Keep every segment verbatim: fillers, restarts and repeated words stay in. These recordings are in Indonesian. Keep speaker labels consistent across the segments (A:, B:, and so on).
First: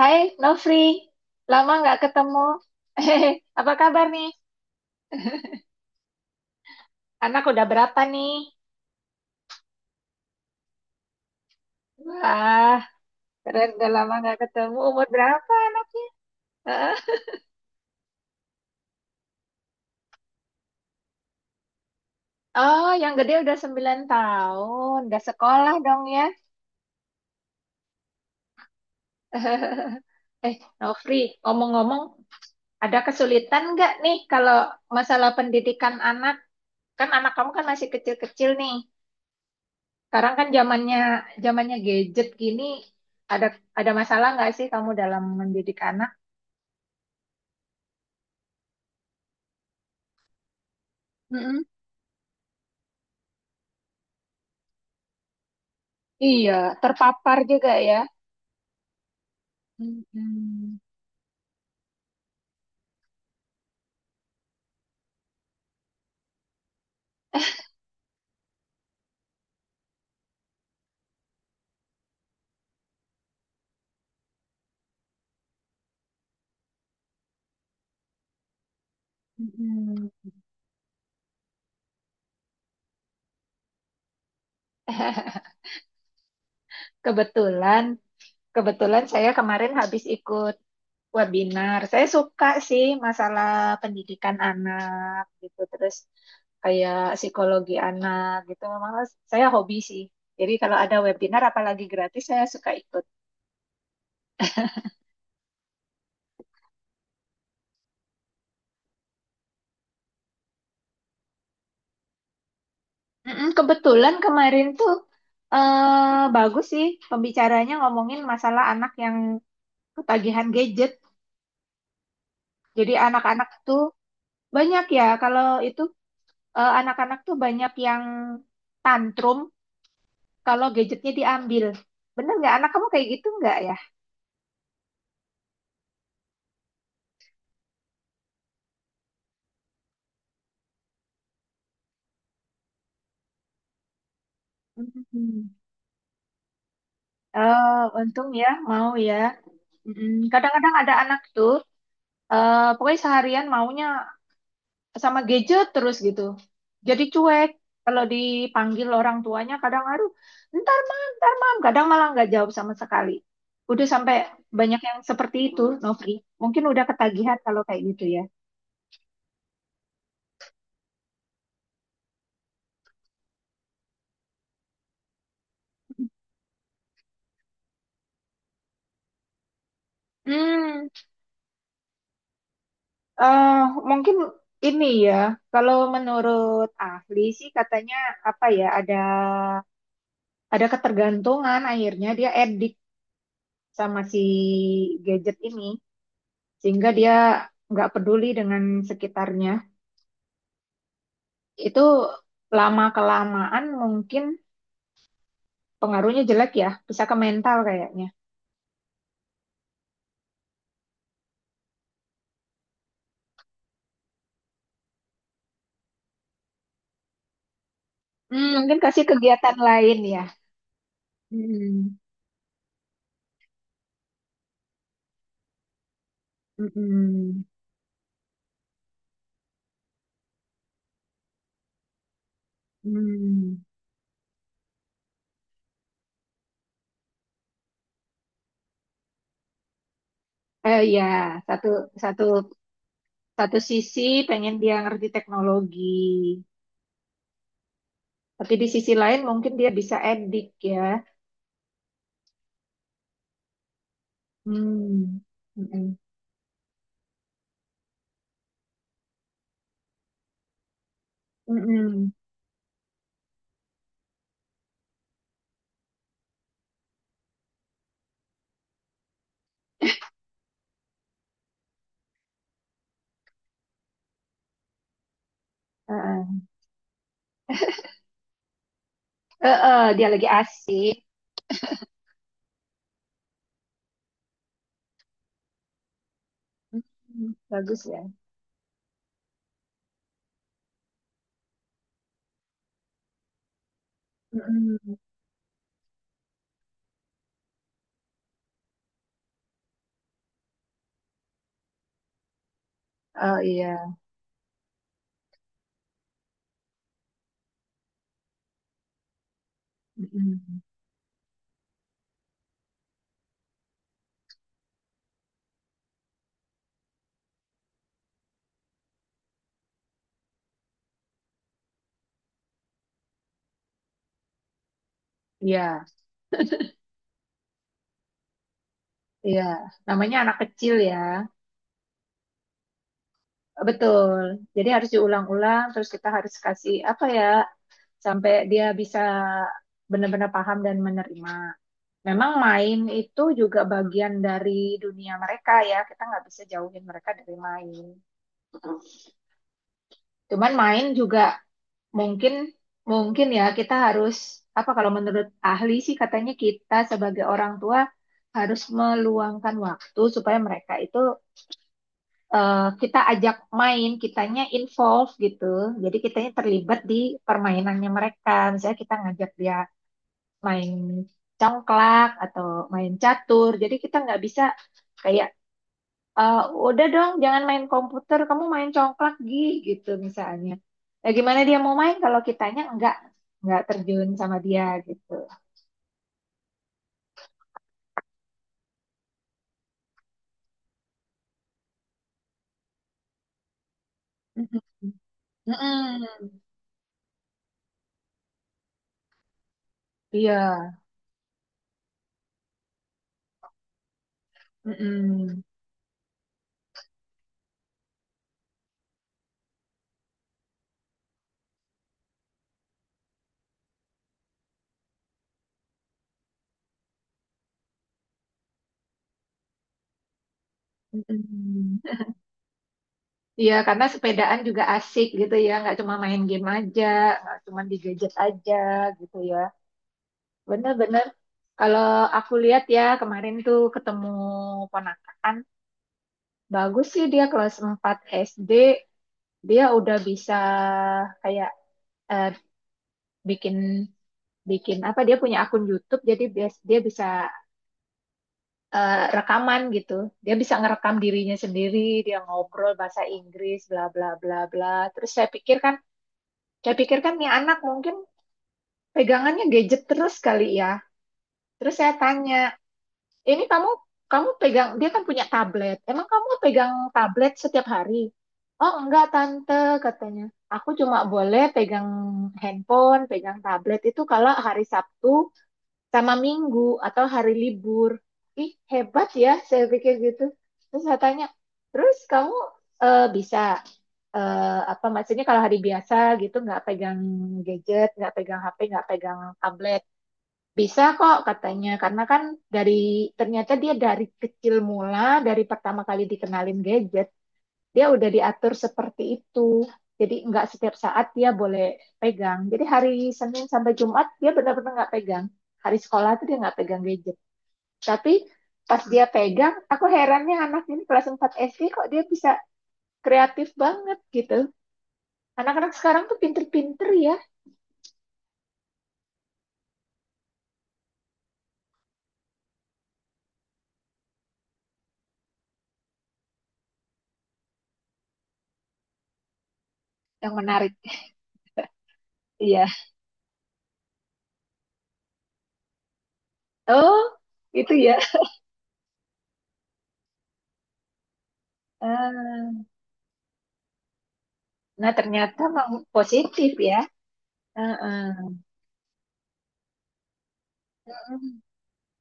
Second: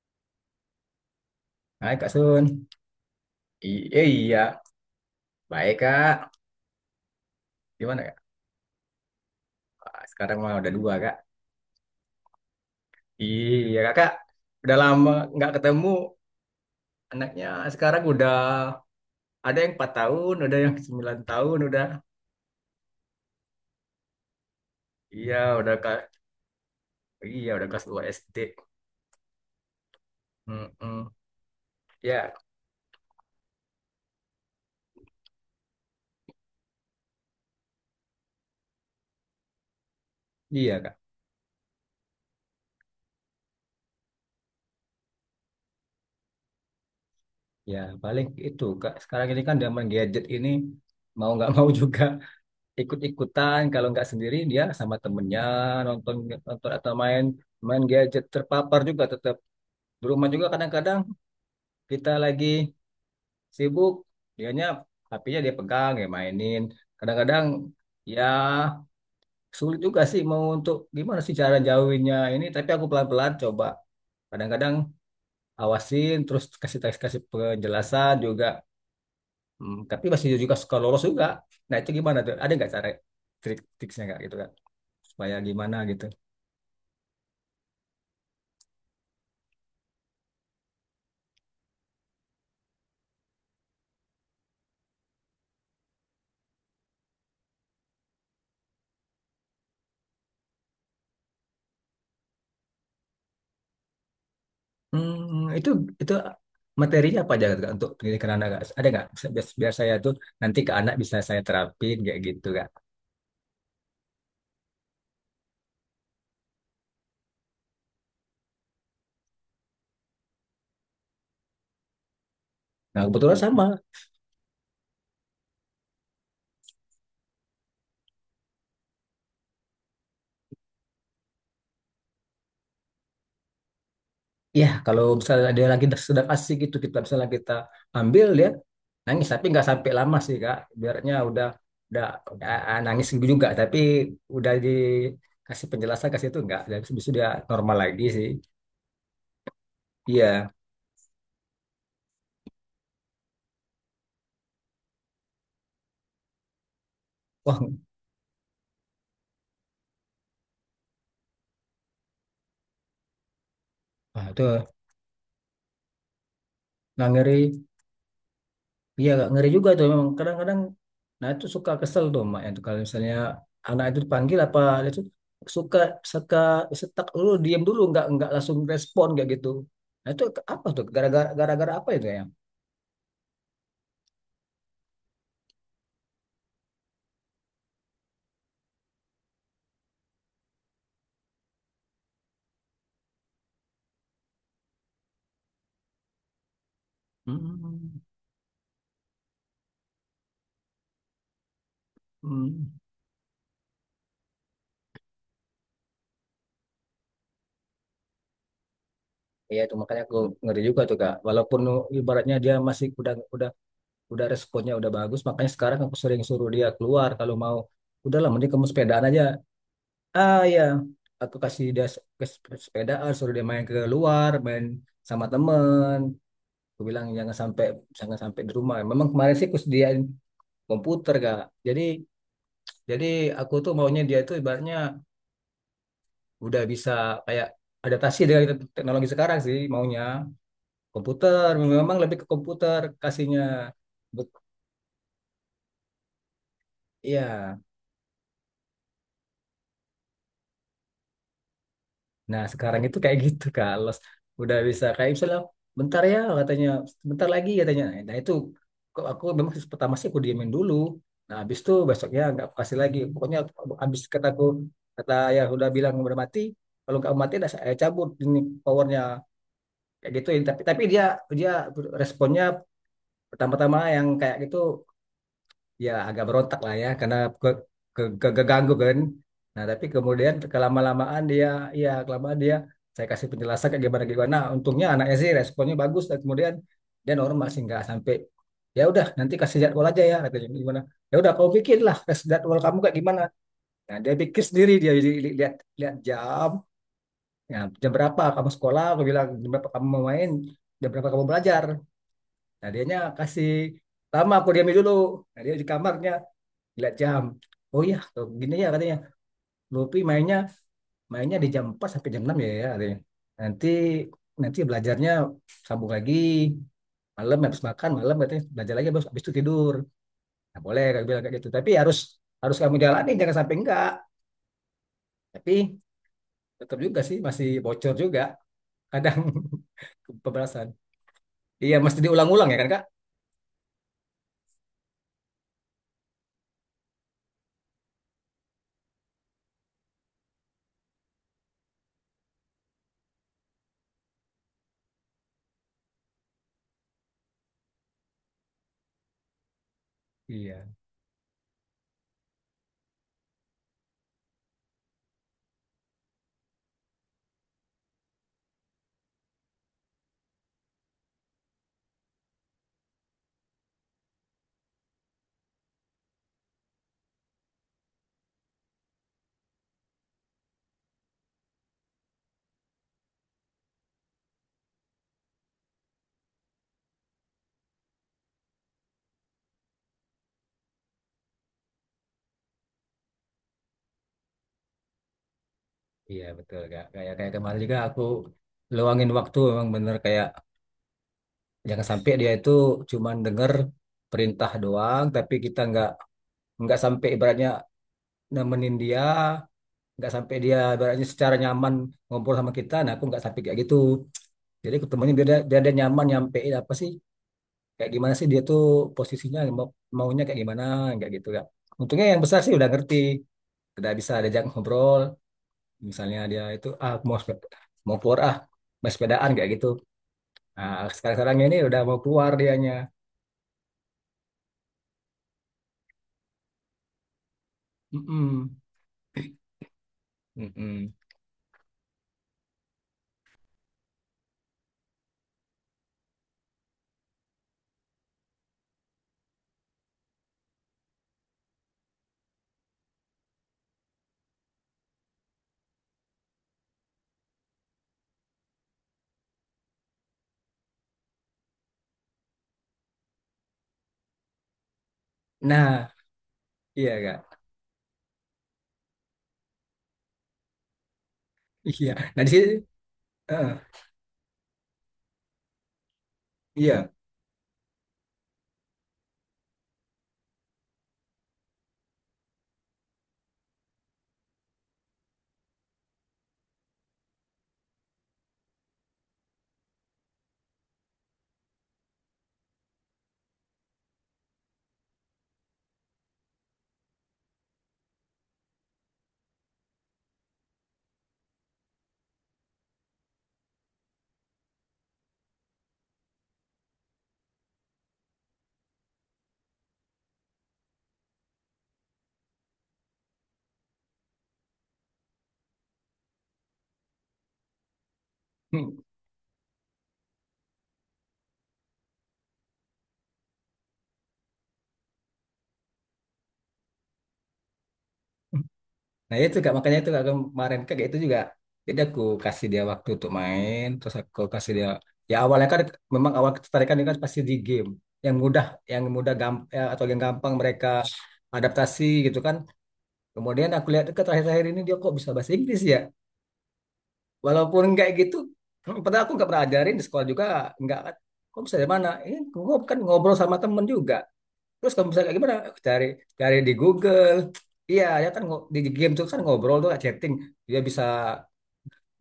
A: Hai Nofri, lama
B: Hai
A: nggak
B: Kak
A: ketemu.
B: Sun.
A: Hehehe, apa
B: I-
A: kabar
B: eh,
A: nih?
B: iya, baik Kak.
A: Anak udah berapa
B: Gimana Kak?
A: nih?
B: Wah, sekarang mah udah dua Kak.
A: Wah, keren
B: Iya
A: udah
B: Kakak,
A: lama nggak
B: udah
A: ketemu. Umur
B: lama nggak
A: berapa
B: ketemu.
A: anaknya? Heeh.
B: Anaknya sekarang udah ada yang empat tahun, ada yang sembilan tahun udah.
A: Oh, yang gede udah sembilan tahun, udah
B: Iya,
A: sekolah
B: udah Kak.
A: dong ya.
B: Iya, udah kelas dua S D.
A: Eh,
B: Mm-mm.
A: Nofri, ngomong-ngomong,
B: Ya,
A: ada kesulitan nggak nih kalau masalah pendidikan anak? Kan anak kamu kan masih kecil-kecil nih. Sekarang kan
B: iya
A: zamannya
B: Kak.
A: zamannya gadget gini, ada ada masalah nggak sih kamu dalam mendidik anak?
B: Ya, paling itu Kak. Sekarang ini kan zaman gadget ini mau nggak mau juga ikut-ikutan. Kalau nggak sendiri dia sama temennya nonton
A: Iya,
B: nonton atau main
A: terpapar juga
B: main
A: ya.
B: gadget terpapar juga. Di rumah juga
A: Mm-mm,
B: kadang-kadang kita lagi sibuk, dianya HPnya dia pegang ya mainin. Kadang-kadang ya sulit juga sih mau untuk gimana sih cara jauhinnya ini. Tapi aku pelan-pelan coba. Kadang-kadang awasin terus kasih teks kasih penjelasan juga. Hmm, tapi
A: mm-mm.
B: masih juga suka lolos juga. Nah itu gimana tuh? Ada nggak cara trik-triksnya nggak gitu kan? Supaya gimana gitu?
A: Kebetulan, kebetulan saya kemarin habis ikut webinar. Saya suka sih masalah pendidikan anak gitu, terus kayak psikologi anak gitu. Memang saya hobi sih. Jadi kalau ada webinar apalagi gratis saya suka ikut.
B: Hmm, itu itu materinya apa aja Kak, untuk pendidikan anak Kak? Ada nggak biar, biar saya tuh nanti ke anak bisa saya terapin kayak gitu Kak.
A: Mm-mm. Kebetulan kemarin tuh eh bagus sih pembicaranya ngomongin masalah anak yang ketagihan gadget. Jadi
B: Nah kebetulan
A: anak-anak
B: sama.
A: tuh banyak ya, kalau itu eh, anak-anak tuh banyak yang tantrum kalau gadgetnya diambil. Bener nggak? Anak kamu kayak gitu nggak ya?
B: Ya kalau misalnya dia lagi sedang asik gitu kita misalnya kita ambil, dia nangis tapi nggak sampai lama sih Kak. Biarnya udah udah, udah nangis juga tapi udah
A: Hmm.
B: dikasih penjelasan kasih itu nggak. Dan habis itu dia
A: Oh,
B: normal lagi
A: untung
B: sih.
A: ya, mau ya. Mm-mm.
B: Iya.
A: Kadang-kadang ada anak tuh, eh, pokoknya seharian maunya sama gadget terus gitu. Jadi cuek.
B: Wah,
A: Kalau dipanggil orang tuanya kadang aduh, ntar mam, ntar mam. Kadang malah nggak jawab sama sekali. Udah sampai
B: wah, itu
A: banyak yang seperti itu, Novri. Mungkin udah
B: nah,
A: ketagihan kalau
B: ngeri.
A: kayak gitu ya.
B: Iya, agak ngeri juga tuh memang kadang-kadang. Nah itu suka kesel tuh mak itu kalau misalnya anak itu dipanggil, apa itu suka suka setak dulu diam dulu nggak nggak langsung respon kayak gitu. Nah itu ke- apa tuh,
A: Hmm,
B: gara-gara gara-gara apa itu ya?
A: eh mungkin ini ya, kalau menurut ahli sih katanya apa ya, ada ada ketergantungan akhirnya dia edik sama si gadget ini sehingga dia nggak
B: Hmm.
A: peduli dengan sekitarnya. Itu
B: Hmm.
A: lama kelamaan mungkin pengaruhnya jelek ya, bisa ke mental kayaknya.
B: Iya itu makanya aku ngeri juga tuh kak. Walaupun ibaratnya dia masih udah udah udah responnya udah bagus, makanya sekarang aku sering suruh dia keluar kalau mau. Udahlah,
A: Hmm,
B: mending kamu
A: mungkin kasih
B: sepedaan aja.
A: kegiatan lain ya.
B: Ah ya, aku kasih dia
A: Hmm,
B: se- ke sep- sepedaan, suruh dia main keluar, main sama temen. Aku bilang jangan
A: mm-mm,
B: sampai jangan sampai di rumah. Memang kemarin sih aku sediain komputer kak. Jadi jadi aku
A: mm.
B: tuh maunya dia tuh ibaratnya udah bisa kayak adaptasi dengan te- teknologi sekarang sih, maunya
A: Eh ya,
B: komputer.
A: satu
B: Memang lebih
A: satu
B: ke komputer kasihnya.
A: satu sisi
B: Be-
A: pengen dia ngerti teknologi,
B: Iya.
A: tapi di sisi lain mungkin dia bisa edik ya.
B: Nah, sekarang itu kayak gitu, Kak. Los udah bisa kayak
A: Hmm,
B: misalnya
A: mm-mm,
B: bentar ya katanya, bentar lagi katanya. Nah, itu kok aku memang pertama sih aku diemin dulu. Nah, habis itu
A: mm-mm,
B: besoknya nggak aku kasih lagi. Pokoknya habis kataku kata ya udah bilang udah mati. Kalau nggak mati dah saya cabut ini powernya kayak gitu. Tapi tapi dia dia responnya pertama-tama yang kayak gitu ya agak
A: uh-uh.
B: berontak lah ya, karena ke, ke, ke- keganggu kan. Nah, tapi
A: Uh-uh, dia lagi
B: kemudian
A: asik.
B: kelama-lamaan dia, ya kelamaan dia saya kasih penjelasan kayak gimana gimana. Nah, untungnya anaknya sih responnya bagus dan kemudian dia
A: Mm,
B: normal sih,
A: bagus
B: nggak
A: ya.
B: sampai. Ya udah nanti kasih jadwal aja ya katanya gimana. Ya udah kau pikirlah kasih jadwal kamu kayak gimana. Nah, dia pikir sendiri, dia
A: Mm-mm.
B: li- li- lihat lihat jam. Nah, jam berapa kamu sekolah? Aku bilang jam berapa kamu mau main? Jam berapa kamu belajar? Nah, dianya
A: Oh
B: kasih
A: iya.
B: lama, aku diamin dulu. Nah, dia di kamarnya lihat jam, oh iya tuh, gini ya katanya, Luffy mainnya
A: Mm-mm.
B: mainnya di jam empat sampai jam enam ya ya katanya, nanti nanti belajarnya sambung lagi malam habis makan malam katanya, belajar lagi, habis, habis itu tidur. Nah, boleh kayak bilang kayak gitu tapi harus harus kamu jalani jangan sampai enggak, tapi
A: Iya,
B: tetap juga sih masih bocor juga kadang.
A: iya. Namanya anak
B: Pembalasan
A: kecil ya,
B: iya, mesti diulang-ulang ya kan kak,
A: betul. Jadi harus diulang-ulang, terus kita harus kasih apa ya, sampai dia bisa benar-benar paham dan menerima. Memang main itu juga bagian dari dunia mereka ya. Kita nggak bisa jauhin mereka dari main. Cuman
B: iya
A: main juga mungkin mungkin ya kita harus apa kalau menurut ahli sih katanya kita sebagai orang tua harus meluangkan waktu supaya mereka itu eh, kita ajak main, kitanya involve gitu. Jadi kitanya terlibat di permainannya mereka. Misalnya kita ngajak dia main congklak atau main catur. Jadi kita nggak bisa kayak "Eh, udah dong, jangan main komputer, kamu main congklak Gi," gitu misalnya. Ya gimana dia mau main kalau kitanya enggak enggak terjun sama dia gitu.
B: iya betul kak, kayak kayak kemarin juga aku luangin waktu memang bener kayak jangan sampai dia itu cuman denger perintah
A: Mm-mm.
B: doang, tapi kita nggak
A: Mm-mm.
B: nggak sampai ibaratnya nemenin dia, nggak sampai dia
A: Iya.
B: ibaratnya secara nyaman ngobrol sama kita. Nah, aku nggak sampai kayak gitu. Jadi ketemunya biar dia,
A: Mm-mm.
B: biar dia nyaman nyampein apa sih, kayak gimana sih dia tuh posisinya mau, maunya kayak gimana, nggak gitu ya. Untungnya yang besar sih udah ngerti, udah bisa diajak ngobrol. Misalnya dia itu ah mau sepe- mau keluar ah, mau sepedaan kayak gitu. Nah, sekarang-sekarang ini
A: Mm-mm.
B: udah mau keluar dianya.
A: Iya, karena sepedaan juga asik gitu ya, nggak cuma main game aja, nggak cuma di gadget aja
B: Mm-mm.
A: gitu ya.
B: Mm-mm.
A: Bener-bener, kalau aku lihat ya kemarin tuh ketemu ponakan, bagus sih dia kelas empat S D, dia udah bisa kayak eh, bikin bikin apa dia punya akun YouTube jadi dia dia bisa eh, rekaman gitu dia bisa ngerekam dirinya sendiri dia ngobrol bahasa Inggris bla bla bla bla terus saya pikir kan
B: Nah,
A: saya
B: iya
A: pikir kan nih
B: kak.
A: anak mungkin pegangannya gadget terus kali ya terus
B: Iya.
A: saya
B: Nah di
A: tanya
B: sini,
A: ini
B: heeh,
A: kamu kamu pegang dia kan punya tablet. Emang kamu pegang
B: iya.
A: tablet setiap hari? Oh enggak tante katanya. Aku cuma boleh pegang handphone, pegang tablet itu kalau hari Sabtu sama Minggu atau hari libur. Ih hebat ya, saya pikir gitu. Terus saya tanya, terus kamu eh, bisa eh, apa maksudnya kalau hari biasa gitu nggak pegang gadget, nggak pegang H P, nggak pegang tablet. Bisa kok katanya, karena kan dari ternyata dia dari kecil mula, dari pertama kali dikenalin gadget, dia udah diatur seperti itu. Jadi nggak setiap saat dia boleh pegang. Jadi hari Senin sampai Jumat dia benar-benar nggak pegang. Hari sekolah tuh dia nggak pegang gadget. Tapi
B: Hmm.
A: pas dia pegang, aku herannya anak ini kelas empat S D kok dia bisa kreatif banget gitu. Anak-anak sekarang tuh pinter-pinter ya,
B: Nah itu kak, makanya itu kak, kemarin kak itu juga. Jadi aku kasih dia waktu untuk main, terus aku kasih dia. Ya awalnya kan memang awal ketertarikan ini kan pasti di game yang mudah, yang mudah gamp ya, atau yang gampang
A: yang
B: mereka
A: menarik.
B: adaptasi gitu kan.
A: Iya.
B: Kemudian aku lihat ke terakhir-terakhir ini dia kok bisa bahasa Inggris ya.
A: Oh,
B: Walaupun
A: itu
B: kayak
A: ya.
B: gitu, hmm, padahal aku nggak pernah ajarin, di sekolah juga nggak. Kok bisa dari mana? Ini kok
A: Ah.
B: kan ngobrol sama temen juga. Terus kalau
A: Nah,
B: misalnya kayak gimana?
A: ternyata memang
B: Cari cari
A: positif
B: di
A: ya.
B: Google. Iya,
A: Heeh.
B: ya kan ngo- di game tuh kan ngobrol tuh chatting. Dia bisa,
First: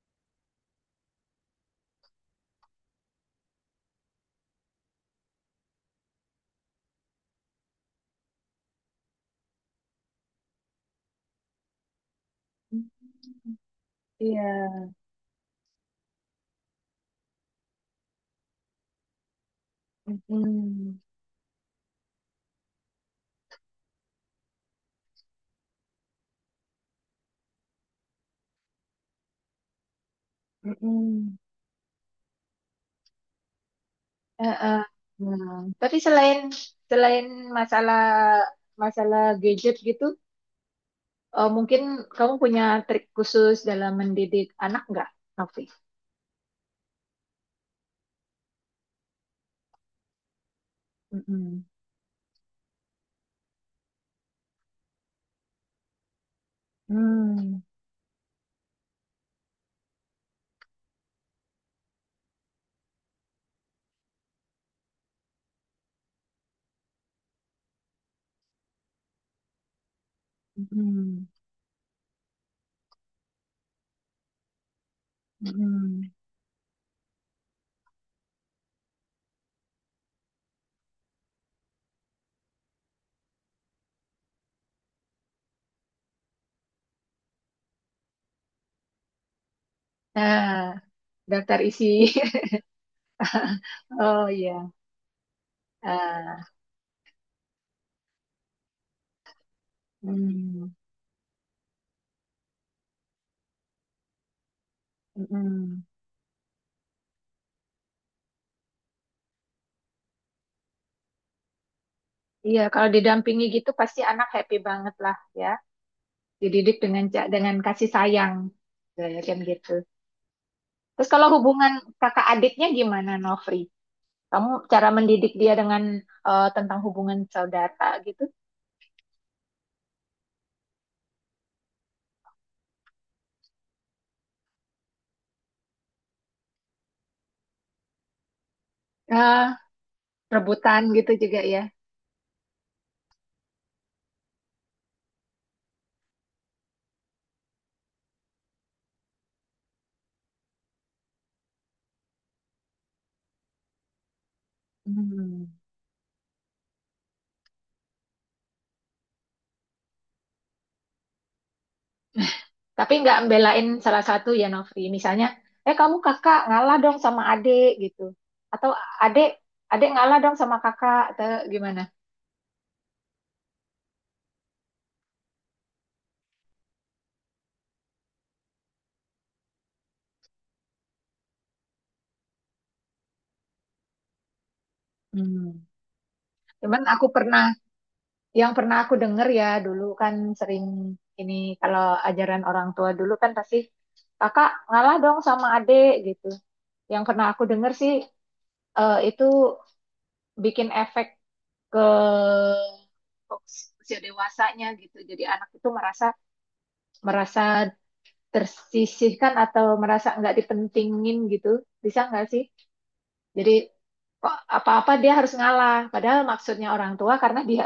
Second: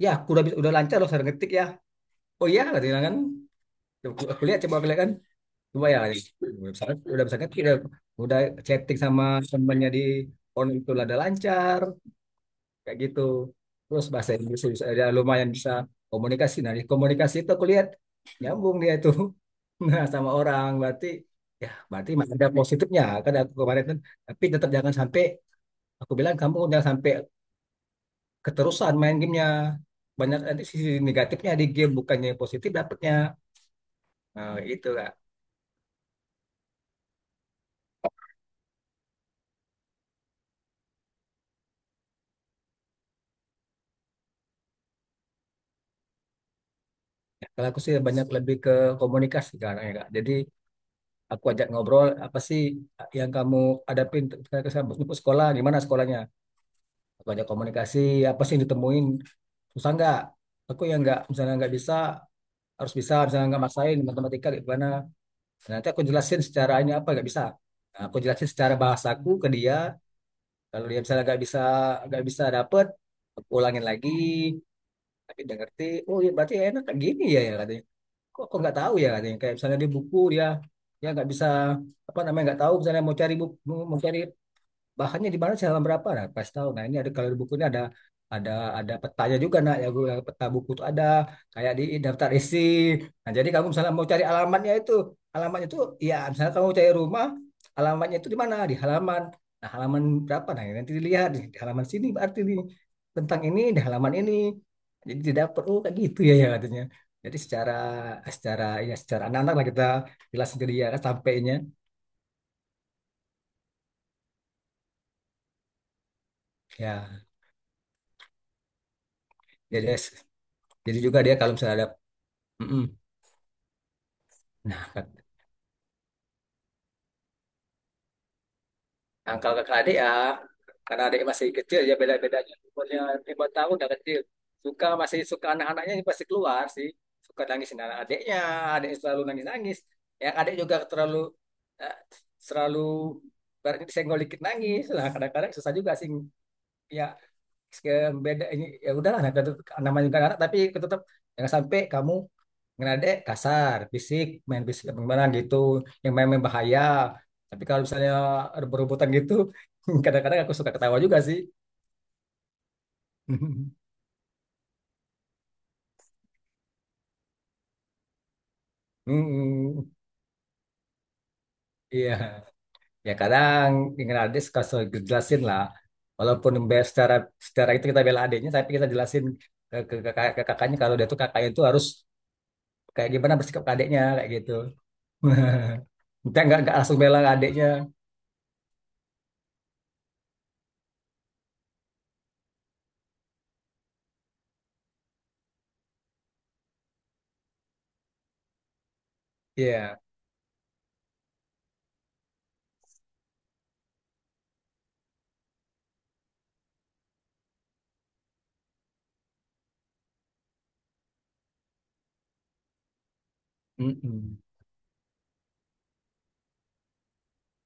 B: ya aku udah bisa- udah lancar loh saya ngetik ya. Oh iya kata dia kan. Coba Aku, aku lihat, coba aku lihat kan. Coba ya. Udah bisa, udah bisa ngetik udah, udah chatting sama temannya di online itu udah lancar kayak gitu, terus bahasa Inggris bisa,
A: Iya.
B: ya lumayan bisa komunikasi. Nah di komunikasi itu aku lihat nyambung dia itu. Nah sama orang
A: Mm-mm.
B: berarti, ya berarti masih ada positifnya kan. Aku kemarin kan, tapi tetap jangan sampai, aku bilang kamu jangan sampai keterusan main gamenya, banyak nanti sisi
A: Mm-mm.
B: negatifnya di game bukannya yang positif dapatnya. Nah,
A: Heeh.
B: itu kak.
A: Nah, tapi selain selain masalah masalah gadget gitu, eh, mungkin kamu punya trik khusus dalam mendidik anak nggak, Novi?
B: Ya, kalau aku sih banyak lebih ke komunikasi sekarang ya kak, jadi aku
A: Mm-mm.
B: ajak ngobrol apa sih yang kamu hadapin ketika ke sekolah, gimana sekolahnya. Aku ajak
A: Hmm.
B: komunikasi apa sih yang ditemuin, susah nggak, aku yang nggak, misalnya nggak bisa harus bisa, misalnya nggak maksain matematika kayak gimana. Nah, nanti aku jelasin secara ini apa nggak bisa. Nah, aku jelasin secara bahasaku ke dia kalau dia misalnya
A: Mm-mm.
B: nggak bisa nggak bisa dapet, aku ulangin lagi tapi dia ngerti.
A: Mm-mm.
B: Oh iya berarti enak kayak gini ya, ya katanya. Kok aku nggak tahu ya katanya, kayak misalnya di buku dia dia nggak bisa apa namanya, nggak tahu misalnya mau cari buku, mau cari bahannya di mana sih halaman berapa. Nah pas tahu, nah ini ada, kalau di buku ini ada, ada ada petanya juga nak ya, gue peta buku
A: Nah,
B: tuh ada,
A: daftar
B: kayak di
A: isi.
B: daftar isi. Nah jadi kamu misalnya mau cari
A: Oh iya.
B: alamatnya itu alamatnya itu ya,
A: Ah.
B: misalnya kamu cari rumah alamatnya itu di mana, di halaman nah halaman berapa, nah
A: Hmm.
B: nanti dilihat di, di halaman sini berarti di tentang ini di halaman ini, jadi tidak perlu
A: Mm-mm.
B: kayak gitu ya, ya katanya. Jadi secara secara ya secara anak-anak lah kita jelasin ke dia kan sampainya.
A: Iya, kalau didampingi gitu pasti anak happy banget lah ya. Dididik dengan
B: Ya
A: ca- dengan kasih sayang, saya yakin gitu.
B: jadi jadi
A: Terus
B: juga
A: kalau
B: dia kalau
A: hubungan
B: misalnya ada.
A: kakak adiknya
B: Mm-mm.
A: gimana, Nofri? Kamu cara
B: Nah,
A: mendidik dia dengan eh, tentang hubungan saudara gitu?
B: nah, kalau kakak adik ya, karena adik masih kecil ya, beda-bedanya umurnya lima tahun udah kecil. Suka masih suka anak-anaknya ini pasti keluar sih. Suka nangisin anak adiknya, adik selalu
A: Ah,
B: nangis-nangis. Yang adik juga
A: rebutan gitu
B: terlalu
A: juga ya.
B: eh, selalu, berarti disenggol dikit nangis. Lah kadang-kadang susah juga sih, ya ke- beda ini, ya udahlah nah, tetep- namanya juga anak, tapi tetap jangan sampai kamu ngerade kasar, fisik, main fisik gimana
A: Hmm.
B: gitu, yang main-main bahaya. Tapi kalau misalnya rebut-rebutan gitu, kadang-kadang aku suka ketawa juga sih.
A: Tapi nggak belain salah satu ya, Nofri. Misalnya, eh kamu kakak ngalah dong sama adik gitu. Atau adik, adik
B: Hmm,
A: ngalah dong sama kakak. Atau gimana?
B: iya. Ya kadang ngerade suka suka jelasin lah. Walaupun be- secara secara itu kita bela adiknya, tapi kita jelasin ke, ke, kakak- ke kakaknya kalau dia tuh kakaknya itu harus kayak gimana bersikap ke adiknya kayak gitu.
A: Hmm.
B: Kita nggak nggak
A: Cuman
B: langsung
A: aku
B: bela
A: pernah
B: adiknya.
A: yang pernah aku dengar ya dulu kan sering ini kalau ajaran orang tua dulu kan pasti kakak ngalah dong sama adik gitu. Yang pernah aku dengar sih eh, itu
B: Iya.
A: bikin efek ke usia dewasanya gitu. Jadi anak itu merasa merasa tersisihkan atau merasa nggak dipentingin gitu. Bisa nggak sih? Jadi kok
B: Mm-mm.
A: apa-apa dia harus ngalah. Padahal maksudnya orang tua karena dia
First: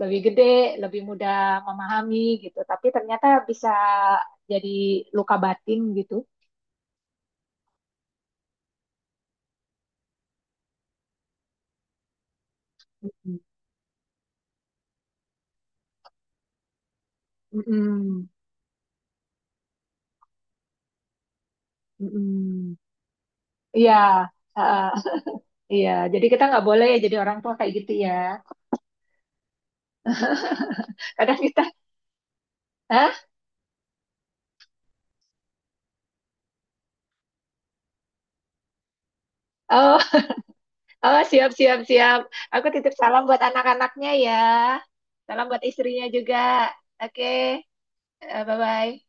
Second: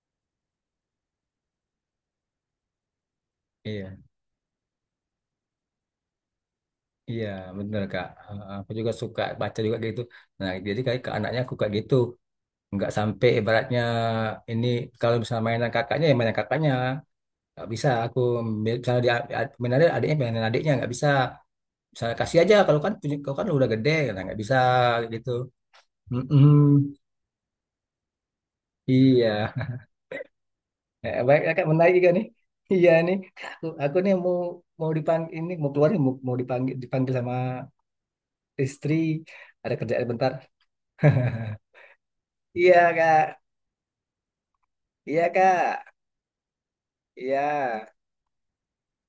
A: lebih gede, lebih mudah memahami gitu. Tapi ternyata bisa
B: Iya.
A: jadi luka batin gitu.
B: Iya, bener Kak. Eh, Aku juga suka baca juga kayak gitu. Nah, jadi kayak ke anaknya aku kayak gitu. Nggak sampai ibaratnya ini, kalau misalnya mainan kakaknya ya mainan kakaknya. Nggak bisa aku
A: Mm-mm,
B: misalnya dia mainan adiknya adiknya mainan adiknya nggak bisa. Misalnya kasih aja
A: mm-mm.
B: kalau kan punya kau kan udah gede,
A: Iya,
B: nah, nggak bisa
A: heeh,
B: gitu.
A: iya. Jadi kita nggak boleh ya
B: Mm-mm.
A: jadi orang tua kayak gitu ya.
B: Iya. Eh,
A: Kadang
B: baik
A: kita,
B: Kak, menarik juga nih. Iya nih.
A: hah?
B: Aku, aku nih mau mau dipanggil ini, mau keluar nih, mau, mau dipanggil dipanggil sama istri. Ada
A: Oh,
B: kerjaan bentar.
A: oh siap, siap, siap. Aku titip
B: Iya,
A: salam buat
B: Kak.
A: anak-anaknya ya.
B: Iya
A: Salam buat
B: kak,
A: istrinya juga. Oke,
B: iya.
A: eh, bye-bye.